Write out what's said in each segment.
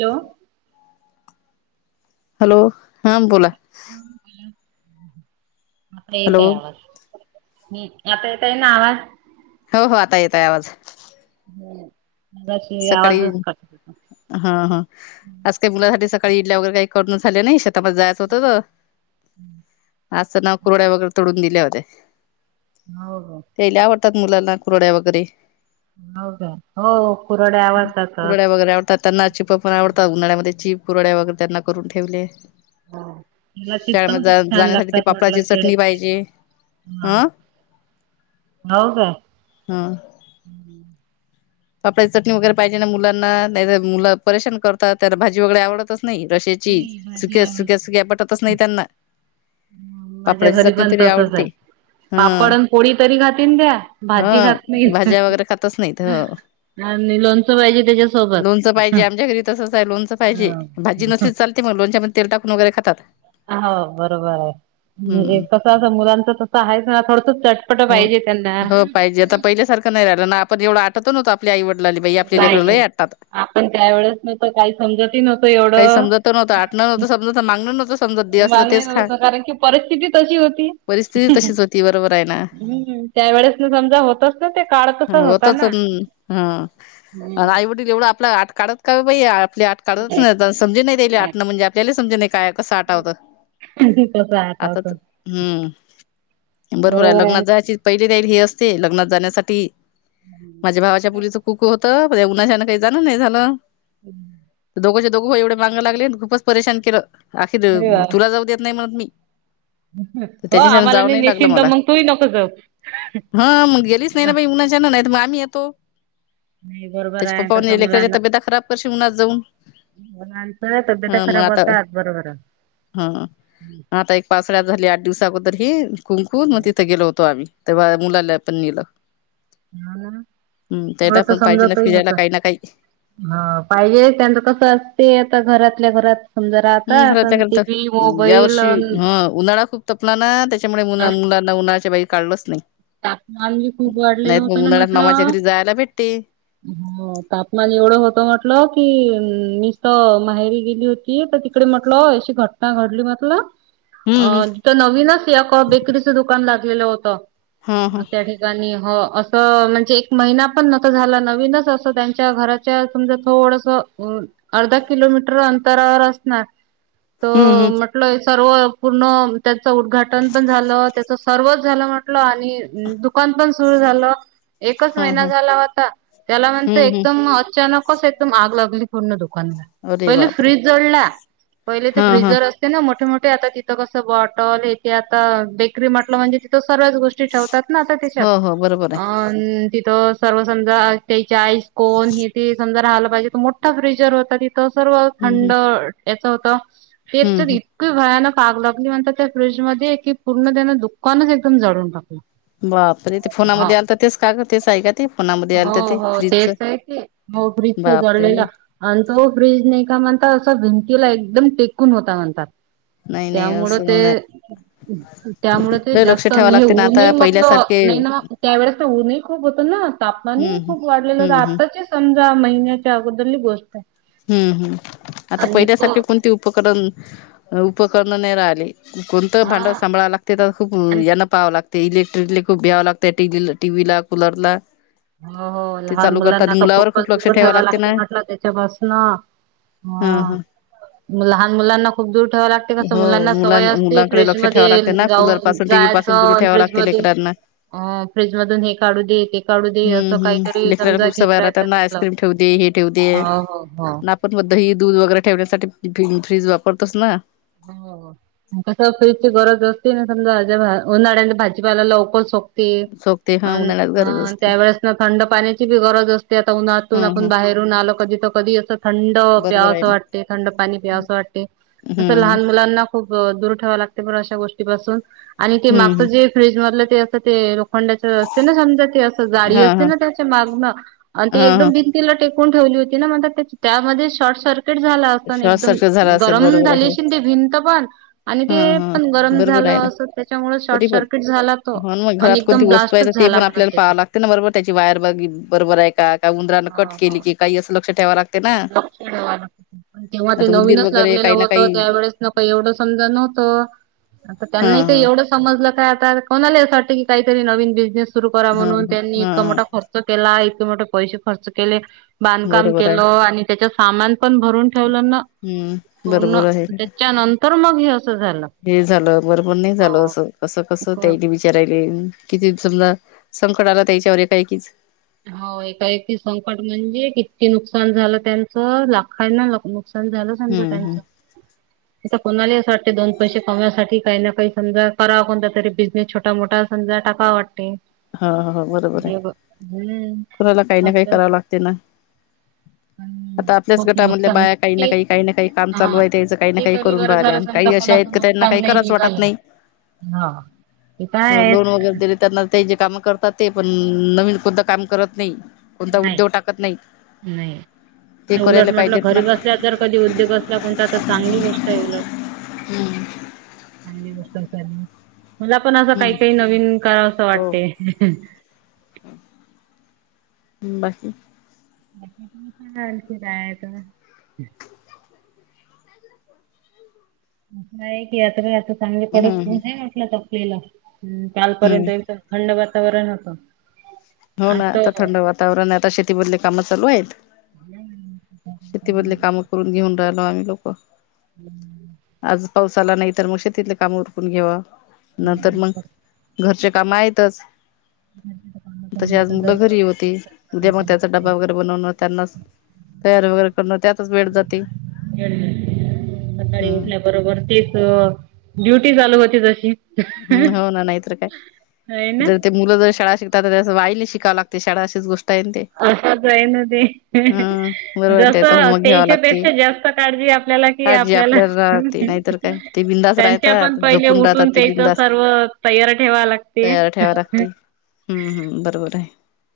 Hello hello हा बोला आता हॅलो येतय आवाज हम्म आता येतय ना आवाज हो हो आता येतोय आवाज हम्म सकाळी हा हा आज काही मुलासाठी सकाळी इडल्या वगैरे काही करून झाल्या नाही शेतामधे जायचं होत हम्म अस नाव कुरड्या वगैरे तोडून दिल्या होत्या हो हो लई आवडतात मुलांना कुरड्या वगैरे हो का हो कुरड्या आवडतातच. पुुरड्या वगैरे आवड तर त्यांना चिप पण आवडतात उन्हाळ्यामध्ये चचीप कुरड्या वगैरे त्यांना करून ठेवले हो. मला चिप्स शाळेमध्ये पण खूप जा छान जाण्यासाठी ते पापळाची चटणी पाहिजे हम अ हो का हा हम आप्याची चटणी वगैरे पाहिजे ना मुलांना नाही तर मुलं परेशान करतात तर भाजी वगैरे आवडत नाही रशेची नाही भाजी सुक्या सुक्या आवडते. सुक्या पटतच नाही त्यांना माझ्या पापडाची घरी चटणी पण तरी तसच आवडते. आहे पापड हं आणि पोळी तरी खातीन द्या भाजी हं खात नाही भाज्या वगैरे खातच नाहीत हो. आणि लोणचं पाहिजे त्याच्यासोबत लोणचं पाहिजे आमच्या घरी तसंच आहे लोणचं पाहिजे भाजी हा. नसलीच चालते मग लोणच्यामध्ये तेल टाकून वगरे खातात हा हो बरोबर आहे हम्म कसं असं मुलांचं तसं आहेच ना थोडस चटपट हो पाहिजे त्यांना हो पाहिजे आता पहिल्यासारखं नाही राहिलं ना आपण एवढ आठवतो ना आपले आई वडिलांनी बाई आपले लेकर लई नाही आटतात आपण त्यावेेळेस नव्हतं काही समजतही नव्हतं काही एवढं. समजत न्हत आठ न्हत समज मागण नवतं माझा नाही भरोसा कारण की परिस्थिती तशी होती परिस्थिती तशीच होती बरोबर आहे ना हम्म त्यावेेळेस ना समजा होतच ना ते काढतस होत हा आईवडील एवढं आपल आट काढत का बाई [inaudible] काढतच नाही समजे नाहीले नाही आठणं म्हणजे आपल्याला समजे नाही काय साठवत कसं आता असं हम्म बरोबर आहे. लग्नात जायची पहिली तयारी ही असते लग्नात जाण्यासाठी. माझ्या भावाच्या कुक होत. पण ह्या उन्हाच्यान काही जाण नाही झाल. हम्म दोघोचे दोघ हो एवढे माग लागले. खूपच परेशान केल. आखिर अरे वा तुला जाऊ देत नाही म्हणत मी. हो त्यांच्याच्यान आम्हाला जाव नाही लागल नेशीन तर मला. मग तूही नको जाऊ. हा मग गेलीच नाही ना बाई उन्हाच्यान, नाही तर मग आम्ही येतो. नाही बरोबर त्याचे आहे पप्पा म्हणले तसं लेकराच्या तब्यता खराब करशील उन्हात जाऊन. उन्हाळीच्या तब्येता ह मग खराब आता होतात बरोबर. हा आता एक पावसाळ्यात झाली आठ दिवसा अगोदर ही कुंन कुंन. मग तिथे गेलो होतो आम्ही. तेव्हा मुलाला पण नेल. [unintelligible] हम्म थोडं त्याला तर पण पाहिजे ना समजतही फिरायला होत काही ना काही. हा पाहिजे त्यांच कस असते आता घरातल्या घरात समजा हम् राहतात. घरातल्या आणि टी घरात व्ही, या मोबाईल वर्षी अन ह उन्हाळा खूप तपला ना, त्याच्यामुळे मु अन मुलांना उन्हाळ्याच्या बाईर काढलच नाही. तापमान बी खूप वाढलेल नाहीत होत मग ना उन्हाळ्यात म्हटल. मामाच्या घरी जायला भेटते हो तापमान एवढ होत म्हटल की निस्त माहेरी गेली होती. ये आता तिकड म्हटल. अशी घटना घडली म्हटल. अ हम्म हम् तिथ नवीनच एक बेकरीच दुकान लागलेल होत हा हा त्या ठिकाणी. हो अस म्हणजे एक महिना पण नव्हता झाला नवीनच अस त्यांच्या घराच्या समजा थोडस अ अर्धा किलोमीटर अंतरावर असणार. त हम्म हम्म म्हटल सर्व पूर्ण त्याच उद्घाटन पण झाल. त्याच सर्वच झाल म्हटल. म्हटल आणि दुक दुकान पण सुरू झाल. एकच हा महिना हा झाला होता. त्याला म्हण हम्म हम्म एकदम अचानक कस एकदम आग लागली पूर्ण दुकानला. अरे पहिले बापरे फ्रीज जळला. पहिले ते हा हा फ्रीजर ना मोठे मोठे आता तिथ कस बॉटल इथे आता बेकरी म्हटल म्हणजे तिथ सर्व्याच गोष्टी ठेवतात ना आता त्याच्यात. हो हो बरोबर अ आहे. तिथ सर्व समजा त्याची आईसकोन हे ते समजा राहाला पाहिजे. तर मोठा फ्रीजर होता तिथ सर्व हम्म थंड याच होत हम्म तेच दिप हम्म इतकी भयानक आग लागली म्हण त्या फ्रीजमध्ये, की पूर्ण त्याने दुकानच एकदम जळून टाकल. बापरे ते फोनामध्ये आलत ते तेच का ग. तेच आहे का ते. फोनामध्ये हो आलत ते हो फ्रीजच. तेच आहे की हो फ्रिजच बापरे जळलेल आणि तो फ्रीज नाही का म्हणता अस भिंतीला एकदम टेकून होता म्हणतात. नाही नाही त्यामुळ असं ते होणार. त्यामुळ ते लय लक्ष जास्त ठेवावं नाही लागते ना आता ऊनही म्हटलं पहिल्यासारखे नाही ना त्या वेळेस तर ऊनही खूप होत ना. तापमान हम्म हम्म खूप वाढलेल होत. हम्म हम्म आत्ताची समजा महिन्याच्या अगोदलली गोष्ट आहे. हम्म हम्म आता आणि पहिल्यासारखे इतकं कोणती उपकरण उपकरण नाही राहिले. कोणत हा भांड सांभाळायला ते तर खूप आणि यांना प पाव लागते. इलेक्ट्रिकला खूप भ्याव लागत. टी टी व्हीला, कुलरला हो हो लहान मुलांना तर खूपच खूप लक्ष दूर ठेवावं ठेवा लागते ना म्हटल त्याच्यापासन. ह हा ह लहान मुलांना खूप दूर ठेवा लागते. कस हो मुलांना मुलां सवय असते मुलांकडे फ्रीज लक्ष ठेवावं मध्ये लागते ना कूलर जाऊन पासून जा टीव्ही पासून दूर ऑन ठेवावं फ्रीज लागते मध्ये लेकरांना फ्रिजमधून हे काढू देे. ते काढु दे. हम्म अस हम्म काहीतरी लेकराला समजा खूप घेत सवय राहायच राहतात ना असल, आईस्क्रीम ठेवू दे हे ठेवू दे हो आणि हो हो आपण मग दही, दूध वगैरे ठेवण्यासाठी फ्रीज वापरतोच ना. हो. कसं फ्रीजची गरज असते ना. समजा, उन्हाळ्याच्या भाजीपाला लवकर सोक ते. सोकते अ हा उन्हाळ्यात गरज असते त्यावेेळेस ना थंड पाण्याची बी गरज असते. आता उन्हातून हम्म आपण हम्म बाहेर, हून आलो कधी त कधी असं थंड बरोबर प्याव आहे असं ना वाटते. थंड पाणी प्याव असं वाटते. असं हम्म लहान मुलांना खूप दूर ठेवाव लागते अशा गोष्टीपासून आणि ते हम्म मागच जे फ्रीज मधलं ते असं ते लोखंडाच असते ना. समजा ते जाडी हा असते हा ना त्याच्या मागन ते हा एकदम हा तिला टेकून ठेवली होती ना. त्यामध्ये शॉर्ट सर किट झाला अस. श्वास एकदम सारखं झाला असेल गरम बरोबर झाली आहे ते भिंत पण आणि हा ते हा पण गरम बरोबर झालं आहे ना असं. त्याच्यामुळे शॉर्ट तरी पण सर्किट झाला तो हो ना, मग आणि घरात एकदम कोणती वस्तू आहे तर ब्लास्टच ते झाला पण म्ह आपल्याला पाहावं लागते ना. बरोबर, त्याची वायर बघ बरोबर आहे काय उंदरां न हा कट केली हा की काही असं लक्ष ठेवाय लागत लक्ष ठेवा ला तेव्हा ते आता उंदीर नवीनच वगैरे लागलेलं काही ना होतं. काही त्यावेळेस नका एवढंच समजा नव्हतं आता हा त्यांना हा काही एवढं समजलं काय आता कोणाला असं वाटंत की काहीतरी नवीन बिझनेस सुरू करा हा म्हणून त्यांनी हा इतका हा मोठा खर्च केला. इतके मोठे पैसे खर्च केले. बांधकाम बरोबर आहे केलो. त्याच्यात सामान पण भरून ठेवल ना हम्म पूर्ण. बरोबर आहे त्यानंतर मग हे असं झालं. हे झालं बरबर नाही झालं असं कस कसं त्या विचार आले. किती समजा संकट आला त्याच्यावर काय किच हो. एकाएकी संकट म्हणजे किती नुकसान झालं. त्यांचं लाखांना नुकसान झालं. छंद हम्म हम्म त्यांच आता कोणालाही असं वाटते दोन पैसे कमवण्यासाठी काही ना काही समजा करा कोणता तरी बिझनेस छोटा मोठा समजा टाकाव वाटते. हा बरोबर आहे. हे ब हम्म कुणाला काही ना काही असं करावं लागते ना. पण आता आपल्याच खूप गटामधल्या नुकसान बाया काही ना ते काही काही ना काही काम चालू हा आहेत. याचं काही ना ते काही तरी करून बरं राहिले झालं आणि समजा काही अशा कोणाचं आहेत त्यांना नुकसान काही नाही करावच वाटत निघालं. नाही. हा ते काय आहेत. लोन वगैरे दिले त्यांना ते जे काम करतात. ते पण नवीन कुठ काम करत नाही. कोणता नाही उद्योग टाकत नाही नाही. ते तर उलट करायला म्हटलं पाहिजेत ना. घरी बसल्या जर कधी उद्योग असला कोणता चांगली गोष्ट आहे उलट हम्म. मला पण असं काही हम्म काही नवीन करावं असं हो वाटते. बाकी खरं की काय. असं आहे की यात्र चांगली हम्म कडक ऊन हम्म आहे. अस म्हटलंत आपल्याला हम्, कालपर्यंत हम्म एकदम थंड वातावरण होतं. हो आज ना. तर आता थंड वातावरण आता शेतीमधली काम चालू आहेत. शेतीमधले कामं करून घेऊन राहिलो आम्ही लोक. हम्म [inaudible] आज पाऊस आला नाही तर, मग शेतीतील काम उरकून घेवा. नंतर मग घरचे काम आहेतच. हम्म [inaudible] तशी आज मुलं घरी होती. उद्या मग काही ना त्याचा डबा काही. वगैरे बनवणं. त्यांना तयारी वगैरे करणं त्यातच वेड जाते. सकाळी हम्म उठल्याबरोबर तेच ड्युटी चालू होती तशी. हम्म हो ना नायतर काय आहे ना जर ते मुलं जर शाळा शिकतात तर त्याच्या सोबत आईले शिकाव लागते शाळा अशीच गोष्ट हाय ते. असंच हाय ना ते हम्म बरोबर आहे, जस त्याचा होमवर्क घ्यावा तेच्या लागते पेक्षा जास्त काळजी आपल्याला काळजी आपल्याला राहते नाहीतर काय ते बिंदास त्यांच्या पण राहतात पहिले झोपून राहतात उठून ते तर बिंदास सर्व तयार ठेवाय लागते. तयार ठेवा लागते हम्म हम्म हम् बरोबर हाय.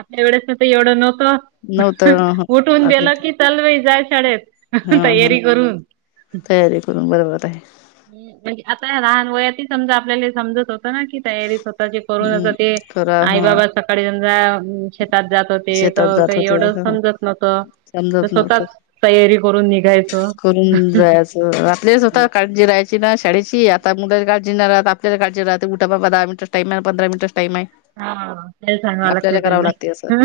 आपल्या वेळेस तस एवढ नव्हतं. नव्हतं उठून आपल्या गेलं इथे की चल रे जाय शाळेत हा हा तयारी करून. तयारी करून बरोबर हाय. हम्म म्हणजे आता या लहान वयात समजा आपल्याला समजत होत ना की तयारी स्वतःची करून हम्म ते करा आई ह बाबा सकाळी समजा शेतात जात होते शेतात तवा जात काय होते एवढं समजत नत त समजत नव्हतं -स्वतःच तयारी करून निघायचं. करून जायचं आपल्या स्वतःला काळजी राह्याची ना शाळेची आता मुला काळजी नाय राहत आपल्याला काळजी राहते उठा बाबा दहा मिनंट ताई मला पंधरा मिनिटं टाइम हाय. हा ते सांगावं लागतय असं त्यांना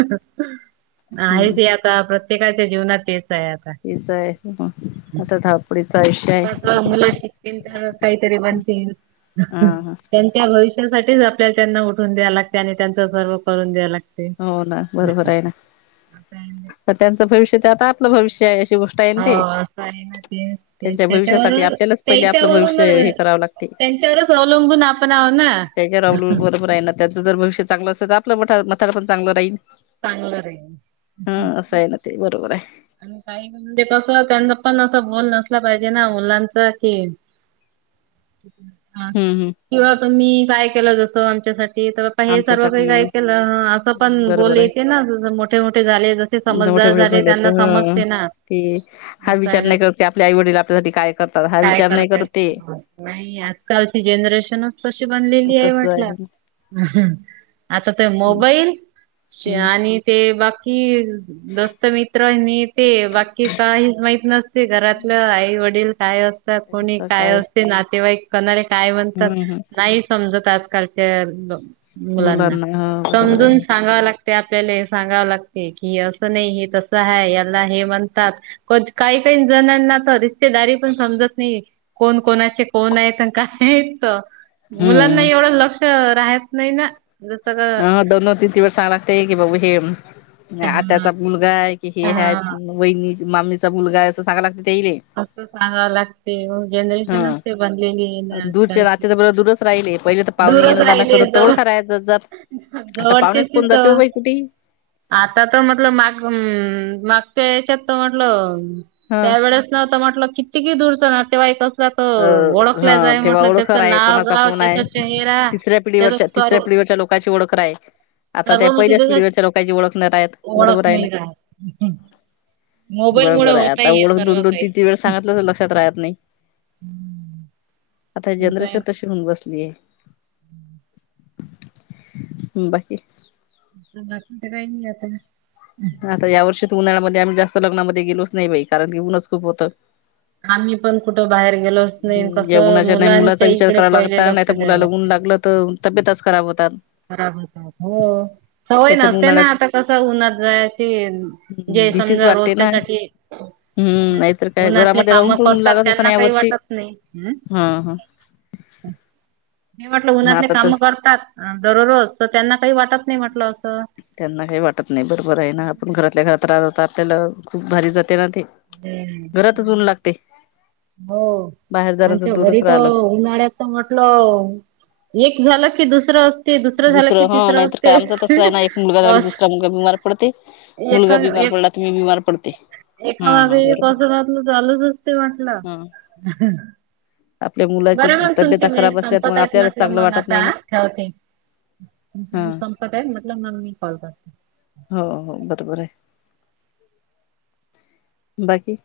नाय हम्म ते आता प्रत्येकाच्या जीवनात तेच आहे आता. तेच हाय आता धावपडीचं आयुष्य हाय. चांगल शिकतील तर कायतरी बनतील हा हा त्यानं त्या भविष्यासाठीच आपल्याला त्यांना उठून द्या लागते आणि त्यांच सर्व करून द्याय लागते. हो ना बरोबर हाय ना आता त्यांचं भविष्य ते आता आपलं भविष्य आहे अशी गो हो असं हाय ना ते ते त्यांच्या भविष्यासाठी त्याच्यावरून आपल्यालाच पहिले आपलं त्याच्यावरून भविष्य हे करावं लागते त्यांच्यावरच अवलंबून आपण आहोत ना. त्याच्यावर अवलंबून बरोबर आहे ना त्याचं जर भविष्य चांगलं असल तर आपलं मठा- म्हातारपण चांगलं राहील. चांगलं राहील. हा असं आहे ना ते बरोबर आहे. आणि काही म्हणजे कसं त्यांना पण असं बोल नसला पाहिजे ना मुलांच की [inaudible] हम् हम्. किंवा तुम्ही काय केलं जसं आमच्यासाठी तर आता हे सर्व काही आमच्यासाठी काय केलं असं पण बरोबर बोले ना अजून जसे मोठे मोठे झाले जसे आहे मोठे समजदार मोठे झाले त्यांना तर ह समजतेना. ते हा विचार नाय करत आपले आई वडील आपल्यासाठी काय करतात हा काय विचार नाय करताय करत ते. नाही आजकालची जनरेशनच तशी बनलेली आय तस म्हटलं. आहे हम्म आता ते मोबाईल च्या हम्म आणि ते बाकी दोस्त मि ते बाकी काहीच माहीत नसते घरातलं आई वडील काय अस त्यात कोणी काय असते नातेवाई कोणाले काय म्हनतात हम्म हम्म नाही समजत आजकालच्या मुलांना. हा बरोबर आहे समजून सांगाव लाग ते आपल्याला सांगावं लागते की हे असं नाय हे तसं हाय याला हे म्हणतात. काही काही जणांना तर रिश्तेदारी पण समजत नाही. कोण कोणाचे कोण आहेत अन् काय आहेत. मुलांना हम्म एवढं लक्ष राहात नाय ना जस अ- दोन -दोन तीन -तीन वेळेस सांगाय लागतेय की बाबू हे आत्याचा मुलगा आय. की हे हाय हा वहिनी मामीचा मुलगा हाय असं सांगाय लागते तेईले. असं सांगाव लागते हा जनरेशनच ते बनलेली ए ना दूरचे आजकालची. नाते तर बरं दूरच राहिले, पहिले तर पावणे दूरच येणं जाण राहिली कर जवळ [unintelligible] आता पाहुणेच कोण जवळच्याचीच जाते हो बाई कुठे? आता त म्हटल माग [unintelligible] मागच्या याच्यात म्हटलं ह त्यावेेळेस ना, आता म्हटलं किती कि दूरचं नातेवाईक अस अ हा ओळखल्या जाई तेव्हा म्हटलं, ओळखर त्याच आहे नाव कोणाचा गाव कोण त्याच आहे तिसऱ्या पिढीवरच्या, तिसऱ्या पिढीवरच्या लोकांची ओळख [unintelligible] आता त्या, सर्व मग पहिल्याच तिथे पिढीवरच्या लोकांची ओळख नाही रहात, ओळख बरोबर आहे ना? नाही राहत. मोबाईल मुळ बरोबर आहे, होतय आता हे ओळख सर्व दोन दोन, काही तीन तीन, वेळा सांगितलं तर लक्षात राहत नाही. [inaudible] आता ही असं आहे जनरेशन तशी होऊन बसलीये. [inaudible] बाकी [unintelligible] काही [unintelligible] आता आता या ह्या वर्षी उन्हाळ्यामध्ये आम्ही जास्त लग्नामध्ये गेलोच नाही बाई, कारण की उनच खूप होतं. आम्ही पण कुठं बाहेर गेलो नाही हम्म कस, जेवणाच्या नाही मुलाचा मुलांच्या विचार इकडे करावा पहिले लागता नाही लक्ष तर द्यायला मुलाला ऊन लागते. लागलं तर तब्येतच खराब होतात. खराब, हो सवय त्याच्यात नसते ना, उन्हाळ्यात आता कसं उन्हात जायची. हम्म जे भीतीच समजा वाटते ना रोजच्यासाठी हम्म नाहीतर काय उन्हातले घरामध्ये काम राहून पण ऊन करतात, लागत होतं त्यांना ना या काही वर्षी वाटत नाही. हा हा. मी म्हटलं ना उन्हातले आता तर काम करतात, दररोज, तर त्यांना काही वाटत नाही म्हटलं असं. त्यांना काही वाटत नाही, बरोबर आहे ना. आपण घरातल्या घरात राहतो, आपल्याला खूप भारी जाते ना ते. घरातच ऊन लागते हो, बाहेर जाण तर आमच्या घरी दूरच तर राहिलं. उन्हाळ्यात तर म्हटलं, एक झालं की दुसरं झालं दुसरं, की हम्म! तिसरं नाही तर असते काय, आमच तसं आहे ना, एक मुलगा झाला की, अस दुसरा मुलगा बीमार पडते, एका मुलगा बीमार एक पडला तर, मी बीमार पडते. एका हा हा मागे एक [unintelligible] बरोबर आपल चालूच असते म्हटलं. हा. आपल्या मुलाची बरं मग तब्यता तुमचे, खराब मिनिट असल्या तर मग संपत येत आपल्यालाच म्हटलं चांगलं मग वाटत नाही आता. ना ठेवते, हा संपत आहेत, म्हटलं मी कॉल करते. हो हो, बरोबर आहे. बाकी?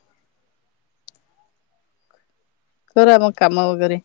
करूया मग काम वगैरे